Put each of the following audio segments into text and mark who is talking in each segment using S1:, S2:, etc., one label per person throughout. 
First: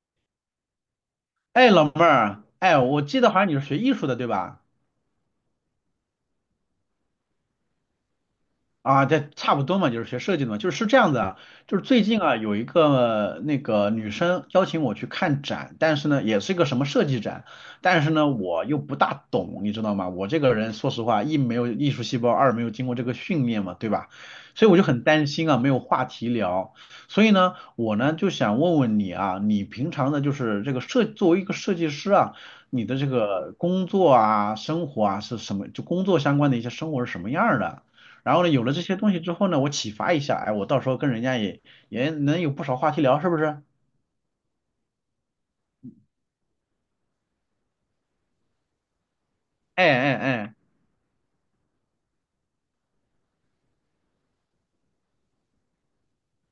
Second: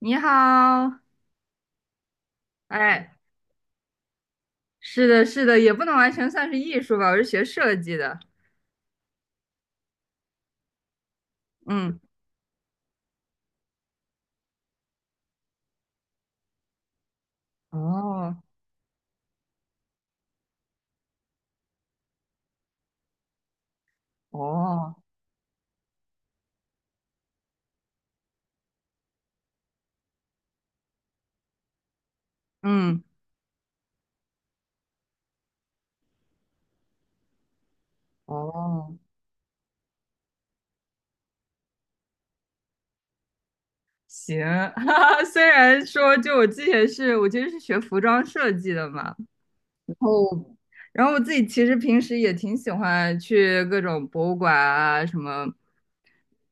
S1: 你好。
S2: 哎，老妹儿，哎，我
S1: 哎，
S2: 记得好像你是学艺术的，对吧？
S1: 是的，是的，也不能完全算是艺术吧，我是学设计的。
S2: 啊，这差不多嘛，就是学设计的嘛，就是这样子啊，就是
S1: 嗯。
S2: 最近啊有一个那个女生邀请我去看展，但是呢也是一个什么设计展，但是呢
S1: 哦
S2: 我又不大懂，你知道吗？我这个人说实话，一没有艺术细胞，二没有经过这个训练嘛，对吧？所以我就
S1: 哦
S2: 很担心啊，没有话题聊，所以呢我呢就想问问你啊，你平常的就是这个设作为一个设计师啊，你的
S1: 嗯
S2: 这个工作啊、生活啊是什么？就工作相关的一些生活是什么样儿的？然后呢，有了这
S1: 哦。
S2: 些东西之后呢，我启发一下，哎，我到时候跟人家也也能有不少话题聊，是不是？
S1: 行，哈哈，虽然说就我其实是学服装设计的嘛，
S2: 哎
S1: 然
S2: 哎哎，
S1: 后我自己其实平时也挺喜欢去各种博物馆啊，什么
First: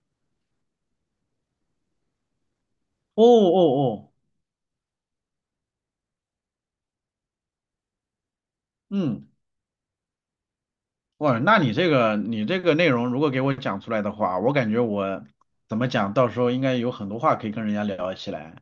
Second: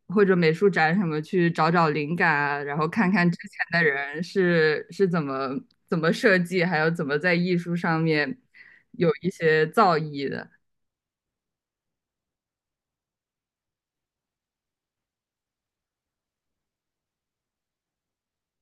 S1: 或者美术展什么去找找灵感啊，然后看
S2: 哦
S1: 看之前的
S2: 哦哦，
S1: 人是怎么设计，还有怎么在艺术上面有一
S2: 嗯，
S1: 些造诣的。
S2: 哇，那你这个内容如果给我讲出来的话，我感觉我怎么讲，到时候应该有很多话可以跟人家聊起来。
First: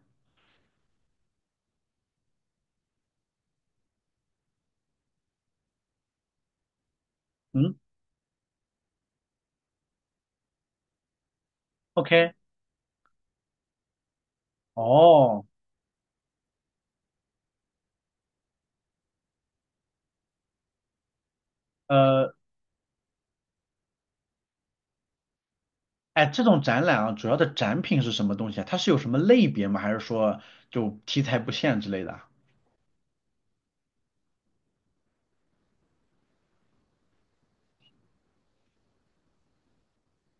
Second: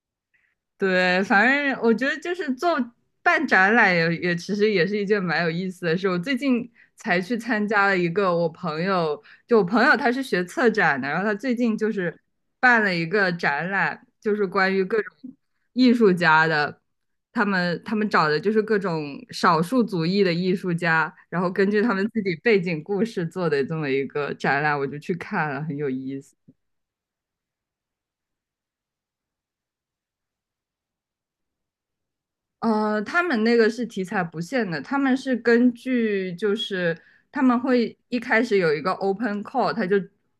S1: 对，反正我觉得就是做办展览也其实也是一件蛮有意思的事。我最近才去参
S2: 嗯
S1: 加了一个我朋友，就我朋友他是学策展的，然后他最近就是
S2: ，OK，
S1: 办了一个展览，就是关于各种
S2: 哦，
S1: 艺术家的，他们找的就是各种少数族裔的艺术家，然后根据他们自己
S2: 呃，
S1: 背景故事做的这么一个展览，我就去看了，很有意
S2: 哎，
S1: 思。
S2: 这种展览啊，主要的展品是什么东西啊？它是有什么类别吗？还是说就题材不限之类的啊
S1: 他们那个是题材不限的，他们是根据就是他们会一开始有一个 open call,他就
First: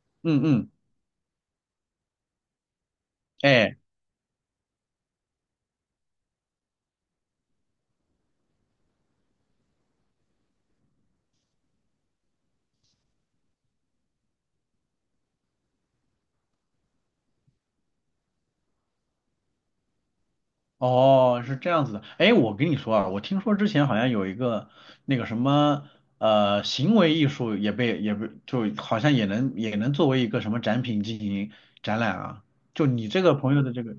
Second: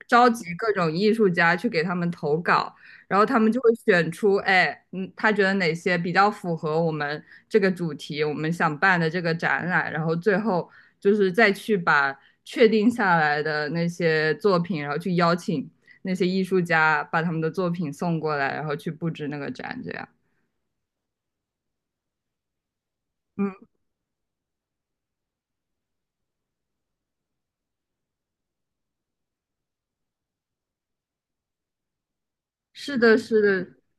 S1: 召
S2: 嗯
S1: 集
S2: 嗯，
S1: 各种艺术家去给他们投稿，然后他们就会
S2: 哎。
S1: 选出，哎，嗯，他觉得哪些比较符合我们这个主题，我们想办的这个展览，然后最后就是再去把确定下来的那些作品，然后去邀请那些艺术家把他们的作品送过来，然后去布置那个展，这样。
S2: 哦，是这样子的。哎，我跟你说啊，我听
S1: 嗯，
S2: 说之前好像有一个那个什么行为艺术也被就好像也能作为一个什么展品进行展览啊。就
S1: 是
S2: 你
S1: 的，
S2: 这个
S1: 是
S2: 朋友的
S1: 的，
S2: 这个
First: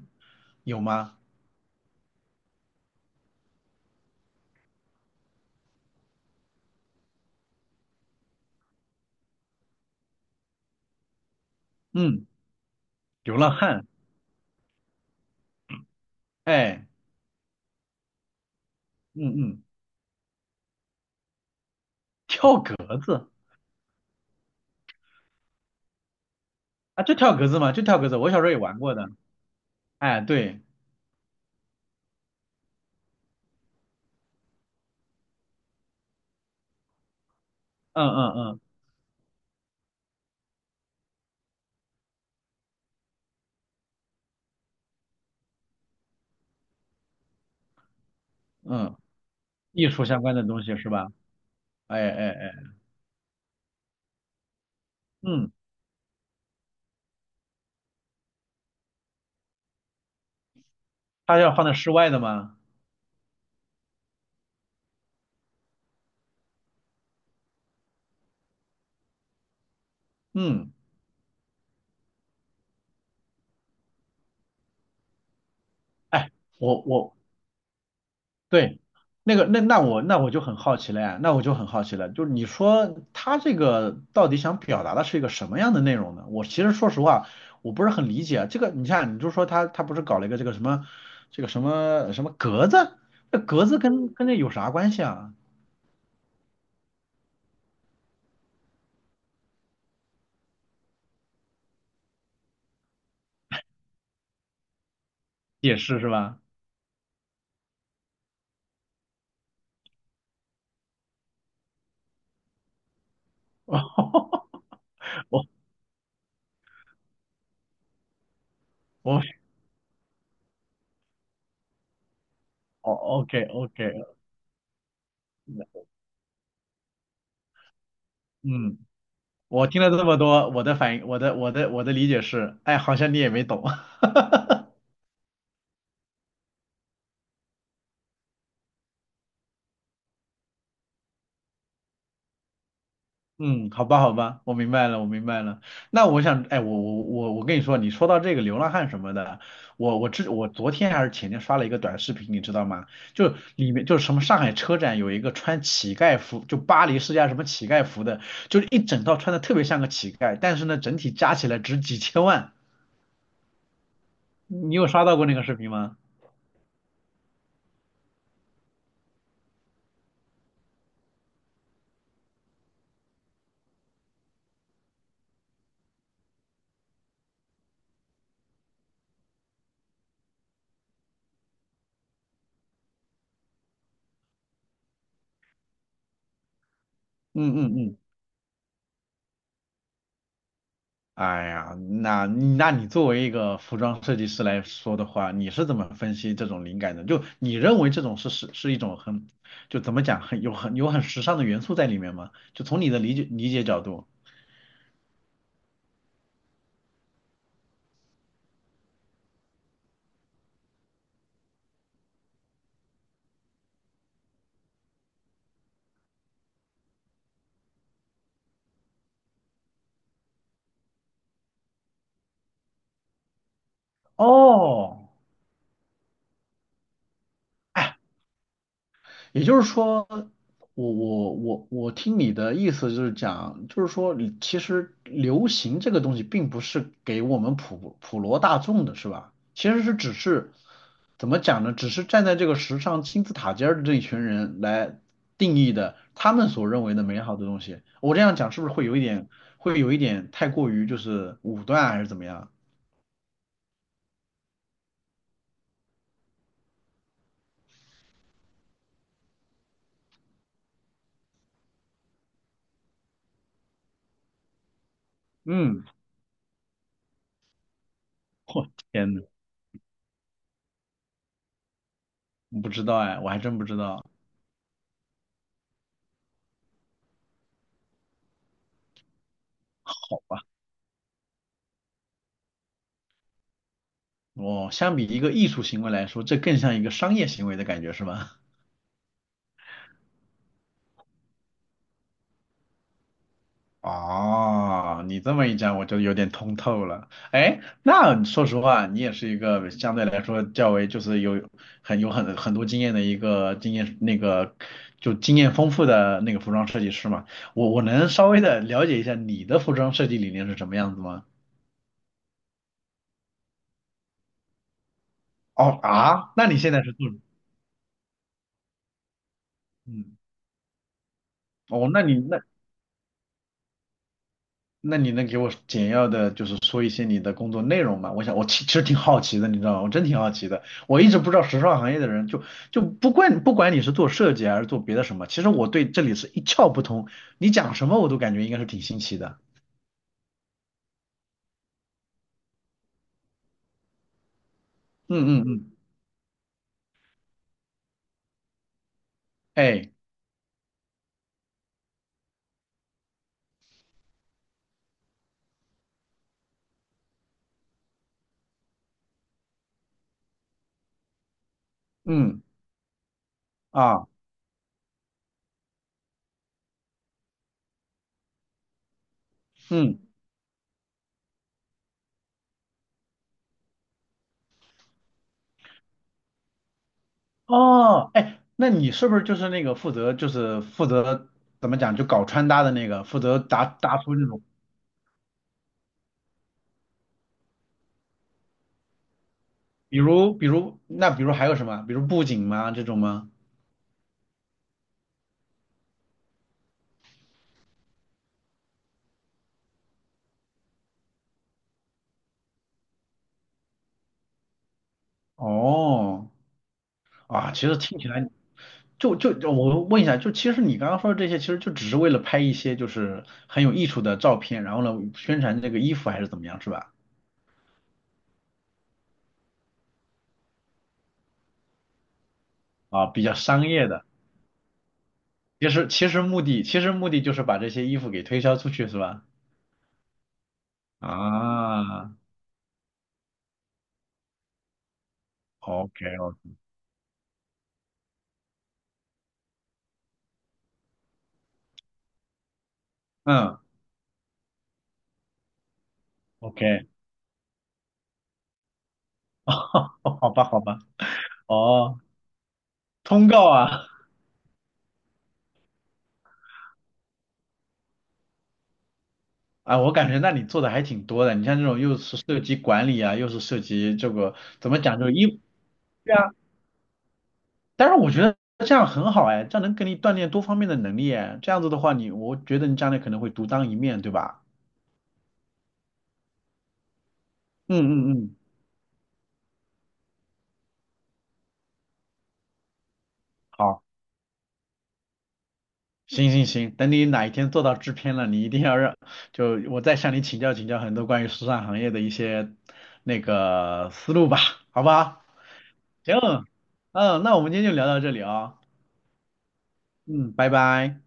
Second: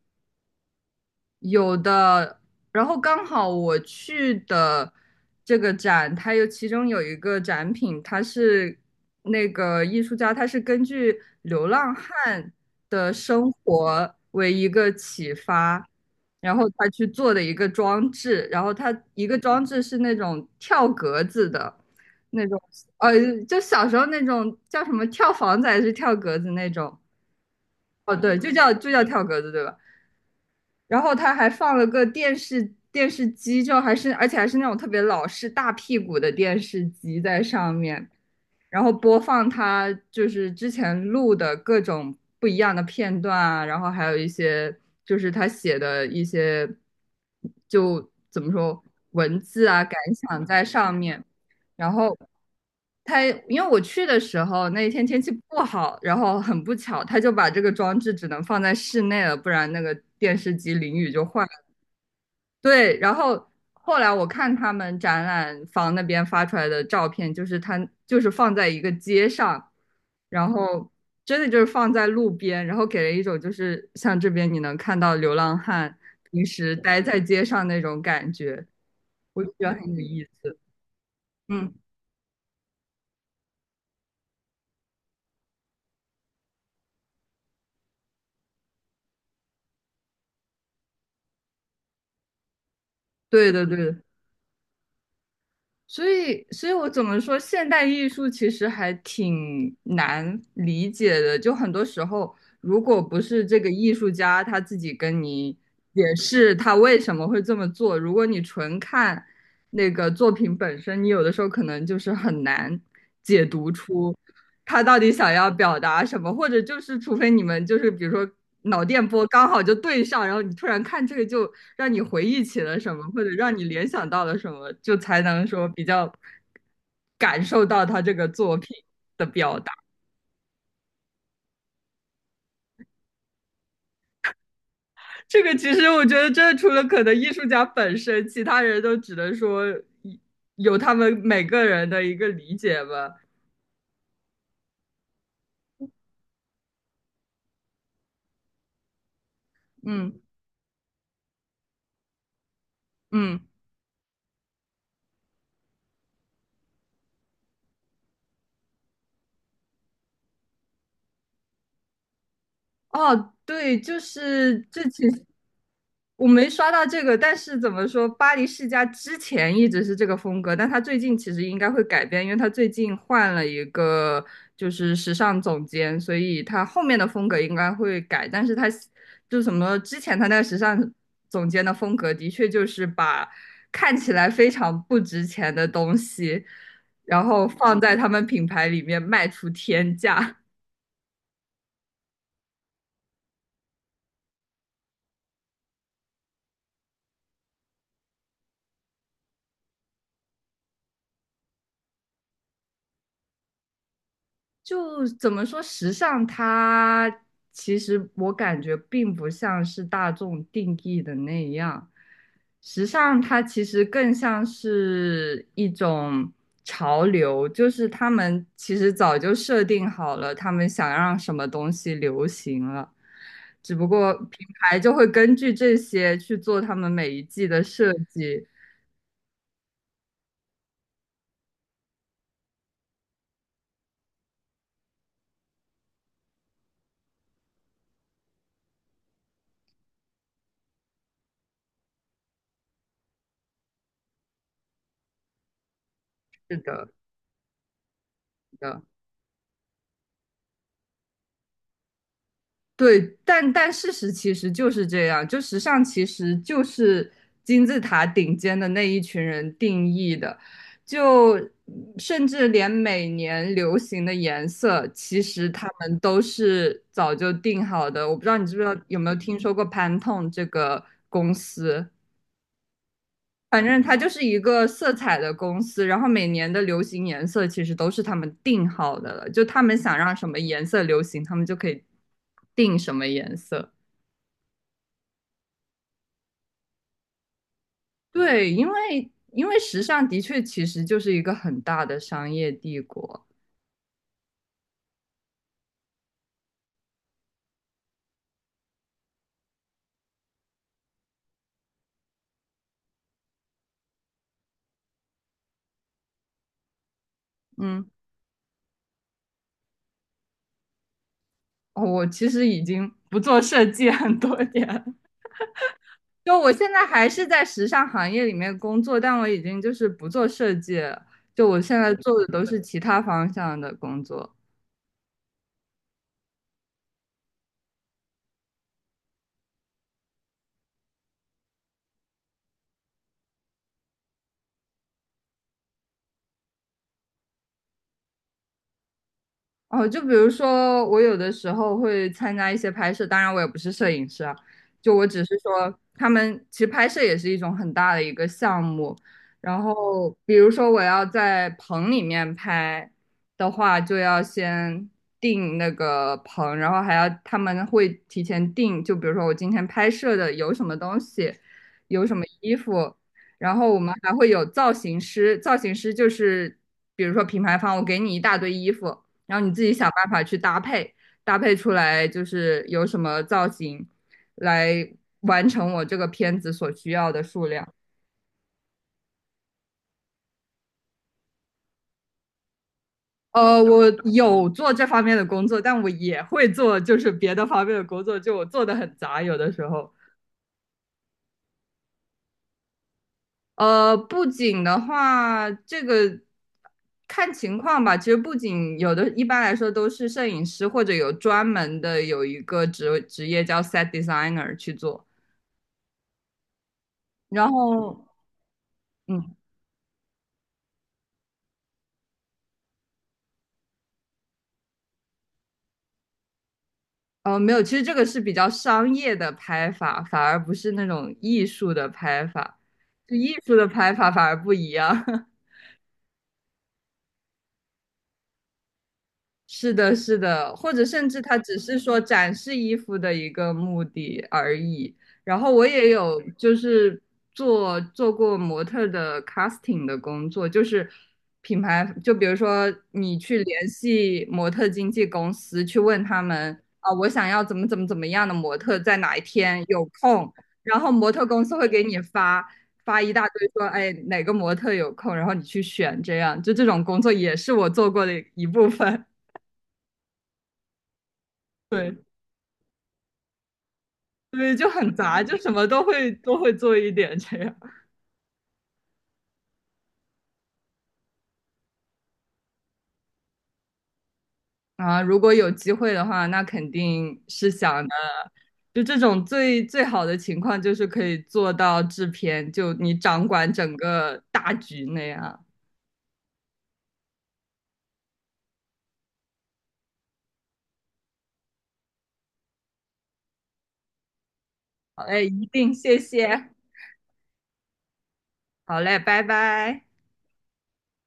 S2: 有吗？
S1: 有的，然后刚好我去的这个展，它有其中有一个展品，它是那个艺术家，他是根据流浪
S2: 嗯，
S1: 汉的
S2: 流浪
S1: 生
S2: 汉。
S1: 活为一个启发，然后
S2: 哎，
S1: 他去做的一个装置，然后他
S2: 嗯
S1: 一个装
S2: 嗯，
S1: 置是那种跳格子的那种。
S2: 跳格
S1: 呃，
S2: 子
S1: 就小时候那种叫什么跳房子还是跳格子那种。
S2: 啊，就跳格子嘛，就跳格
S1: 哦，
S2: 子。我
S1: 对，
S2: 小时候也玩
S1: 就
S2: 过
S1: 叫
S2: 的。
S1: 跳格子，对吧？
S2: 哎，对，
S1: 然后他还放了个电视机，就还是而且还是那种特别老式大屁股的电视机在上
S2: 嗯
S1: 面，
S2: 嗯嗯
S1: 然后播放他就是之前录的各种不一样的片段啊，然后还有一些就是他写的一些就怎么说
S2: 嗯，
S1: 文字啊
S2: 艺
S1: 感
S2: 术相关的
S1: 想
S2: 东
S1: 在
S2: 西是
S1: 上
S2: 吧？
S1: 面，然
S2: 哎
S1: 后
S2: 哎哎，
S1: 他因为我去的时候那一天天气
S2: 嗯，
S1: 不好，然后很不巧，他就把这个装置只能放在室内了，不然那个电视机淋雨就
S2: 它
S1: 坏
S2: 要放
S1: 了。
S2: 在室外的吗？
S1: 对，然后后来我看他们展览房那边发出来的照片，就是他就是放在一个街上，然
S2: 嗯。
S1: 后真的就是放在路边，然后给人一种就是像这边你能看到流浪汉
S2: 哎。
S1: 平时
S2: 我
S1: 待
S2: 我
S1: 在街上那种感觉，
S2: 对，那
S1: 我
S2: 个
S1: 就
S2: 那
S1: 觉得
S2: 那
S1: 很有
S2: 我那
S1: 意
S2: 我就很
S1: 思。
S2: 好奇了呀，那我就很
S1: 嗯，
S2: 好奇了，就是你说他这个到底想表达的是一个什么样的内容呢？我其实说实话，我不是很理解这个。你看，你就说他不是搞了一个这个什么这个什么什么格子，这
S1: 对的
S2: 格
S1: 对
S2: 子
S1: 的。
S2: 跟这有啥关系啊？
S1: 所以我怎么说，现代艺术其实还挺难理解的。就很多时候，如果不是这个艺术家他自己跟你
S2: 也是
S1: 解
S2: 是吧？
S1: 释他为什么会这么做，如果你纯看那个作品本身，你有的时候可能就是很难解读出。他到底 想
S2: 我
S1: 要表达什么，或者就是除非你们就是比如说脑电
S2: 我
S1: 波刚好就对上，然后你突然看这个就让你回忆起了什
S2: 哦
S1: 么，或者
S2: ，OK
S1: 让你联
S2: OK，
S1: 想到了什么，就才能说比较感受到他这个作品
S2: 嗯，
S1: 的表
S2: 我
S1: 达。
S2: 听了这么多，我的反应，我的我的理解是，哎，好像你也没懂。
S1: 这个其实我觉得，这除了可能艺术家本身，其他人都只能说有他们每个人的一个理解吧。
S2: 嗯，好吧，好吧，我明白了，我明白了。那我想，哎，我跟你说，你说到这个流浪汉什么的，我我
S1: 嗯
S2: 之我昨天还是前天刷了一个短视频，你知道吗？就
S1: 嗯
S2: 里面就是什么上海车展有一个穿乞丐服，就巴黎世家什么乞丐服的，就是一整套穿的特别像个乞丐，但是呢，整体加起来值几千万。
S1: 哦，对，就是
S2: 你
S1: 这
S2: 有刷
S1: 其
S2: 到
S1: 实。
S2: 过那个视频吗？
S1: 我没刷到这个，但是怎么说，巴黎世家之前一直是这个风格，但他最近其实应该会改变，因为他最近换了一个就是时尚总监，所以他后面的风格应该会改。但是他就什么之前他那个时尚总监的风格，的确就是把看起来非常不值钱的东西，然后
S2: 嗯嗯
S1: 放在
S2: 嗯。
S1: 他们品牌里面卖出天价。
S2: 哎呀，那那你作为一个服装设计师来说的话，你是怎么分析这种灵感的？就你认为这种是一种很，就怎么讲，很有很时尚的元素在里面吗？就从你的理解角度。
S1: 就怎么说，时尚它其实我感觉并不像是大众定义的那样，时尚它其实更像是一种潮流，就是他们其实早就设定好了，他们想让什么东西流行了，只不过品牌就会
S2: 哦，
S1: 根据这些去做他们每一季的设计。
S2: 也就是说，我听你的意思就是讲，就是说你，其实流行这个东西并不是给我们普罗大众的，是吧？其实只是怎么讲呢？只是站在这个时尚金字塔尖儿的这一群人来定义的，他们
S1: 是
S2: 所认
S1: 的，
S2: 为的美好的东西。我这样讲
S1: 是
S2: 是不是
S1: 的。
S2: 会有一点，会有一点太过于就是武断还是怎么样？
S1: 对，但事实其实就是这样，就时尚其实就是金字塔顶尖的那一群人定义的，就甚至连每年流行的颜色，其实他
S2: 嗯，
S1: 们都是早就定好的。我不知道你知不知
S2: 我
S1: 道有没
S2: 天
S1: 有
S2: 呐，
S1: 听说过 Pantone 这个公司，
S2: 不知道哎，我还真
S1: 反
S2: 不知
S1: 正它
S2: 道。
S1: 就是一个色彩的公司，然后每年的流行颜色其实都是他们定好的了，就他们想让
S2: 好。
S1: 什么颜色流行，他们就可以定什么颜色。
S2: 哦，相比一个艺术行为来说，这更像一个商业行为的感觉是吗？
S1: 对，因为时尚的确其实就是一个很大的商业帝国。
S2: 哦，你这么一讲，我就有点通透了。哎，那说实话，你也是一个相对来说较为就是有很有很很多经验的一个经验那个就经验丰富的那个服装设计师嘛。我我
S1: 嗯，
S2: 能稍微的了解一下你的服装设计理念是什么样子吗？
S1: 哦，我其实已经不做设计很多年了，
S2: 哦啊，
S1: 就
S2: 那
S1: 我
S2: 你
S1: 现
S2: 现在
S1: 在
S2: 是
S1: 还
S2: 做
S1: 是在时尚行业里面工作，但我已经就是不
S2: 嗯，
S1: 做设计了，就我现
S2: 哦，
S1: 在做的都是其他方向的工作。
S2: 那你能给我简要的，就是说一些你的工作内容吗？我想，我其实挺好奇的，你知道吗？我真挺好奇的。我一直不知道时尚行业的人就，就不管你是做设计还是做别的什么，其实我对这里是一窍不通。你讲什么我都感觉应该是挺新奇的。
S1: 哦，就比如说，我有的时候会参加一些拍摄，当然我也不是摄影师啊，就我
S2: 嗯
S1: 只是
S2: 嗯嗯，
S1: 说，他们其实拍摄也是一种很大的一个项目。然
S2: 哎，
S1: 后，比如说我要在棚里面拍的话，就要先定那个棚，然后还要他们会提前定，就比如说我今天拍摄的有什么东西，有什么
S2: 嗯
S1: 衣服，然后我们
S2: 啊，
S1: 还会有造型师，造型师就是比如说品牌方，我给你一大堆衣服。然后你自己想
S2: 嗯
S1: 办法去搭配，搭配出来就是有什么造型，来完成我这个片子所需要的数量。
S2: 哦，哎，那你是不是就是那个负责怎么讲就搞穿搭的那个，负责搭
S1: 我
S2: 搭出那种，
S1: 有做这方面的工作，但我也会做就是别的方面的工作，就我做的很杂，有的时候。
S2: 比如还有什么，比如布景吗这种吗？
S1: 布景的话，这个看情况吧。其实布景有的，一般来说都是摄影师或者有专门的有一个职业叫 set designer 去做。
S2: 哦。
S1: 然
S2: 啊，其实听
S1: 后，
S2: 起来就就
S1: 嗯，
S2: 就我问一下，就其实你刚刚说的这些，其实就只是为了拍一些就是很有艺术的照片，然后呢宣传这个衣服还是怎么样，是吧？
S1: 哦，没有，其实这个是比较商业的拍法，反而不是那种艺术的拍法，
S2: 啊，
S1: 就
S2: 比
S1: 艺
S2: 较
S1: 术
S2: 商
S1: 的
S2: 业
S1: 拍
S2: 的。
S1: 法反而不一样。
S2: 其实目的就是把这些衣服给推销出去，是吧？
S1: 是的，是的，或者甚至它只是说
S2: 啊
S1: 展示衣服的一个目的而已。然后我也
S2: ，OK
S1: 有就
S2: OK，
S1: 是做过模特儿的 casting 的工作，就是品牌，就比如说你去
S2: 嗯
S1: 联系模特经纪公司，去问他们
S2: ，OK，
S1: 啊，我想要怎么样的模特，在哪一天有
S2: 哦，好
S1: 空，
S2: 吧好
S1: 然
S2: 吧，
S1: 后模特公司会给
S2: 哦，
S1: 你发一
S2: 通
S1: 大堆
S2: 告
S1: 说，
S2: 啊。
S1: 哎，哪个模特有空，然后你去选，这样，就这种工作也是我做过的一部分。
S2: 啊，我感觉那你做的还挺多的，你像这种又
S1: 对
S2: 是涉及管理啊，又是涉及这个
S1: 对，就
S2: 怎么
S1: 很
S2: 讲，就是
S1: 杂，
S2: 衣
S1: 就
S2: 服。
S1: 什么都会做一点这样
S2: 但是我觉得这样很好哎，这样能给你锻炼多方面的能力哎。这样子的话你，我觉得你将来可能会独当一面，对吧？
S1: 啊。如果有机会的话，那肯定是
S2: 嗯
S1: 想的。
S2: 嗯嗯，
S1: 就这种最最好的情况，就是可以做到制片，就你掌管整
S2: 好，
S1: 个大局那样。
S2: 行行行，等你哪一天做到制片了，你一定要让，就我再向你请教请教很多关于时尚行业的一些那个思路吧，好不
S1: 好
S2: 好？
S1: 嘞，一定，谢
S2: 行，
S1: 谢。
S2: 嗯，那我们今天就聊到这里啊、
S1: 好嘞，拜拜。
S2: 嗯，拜拜。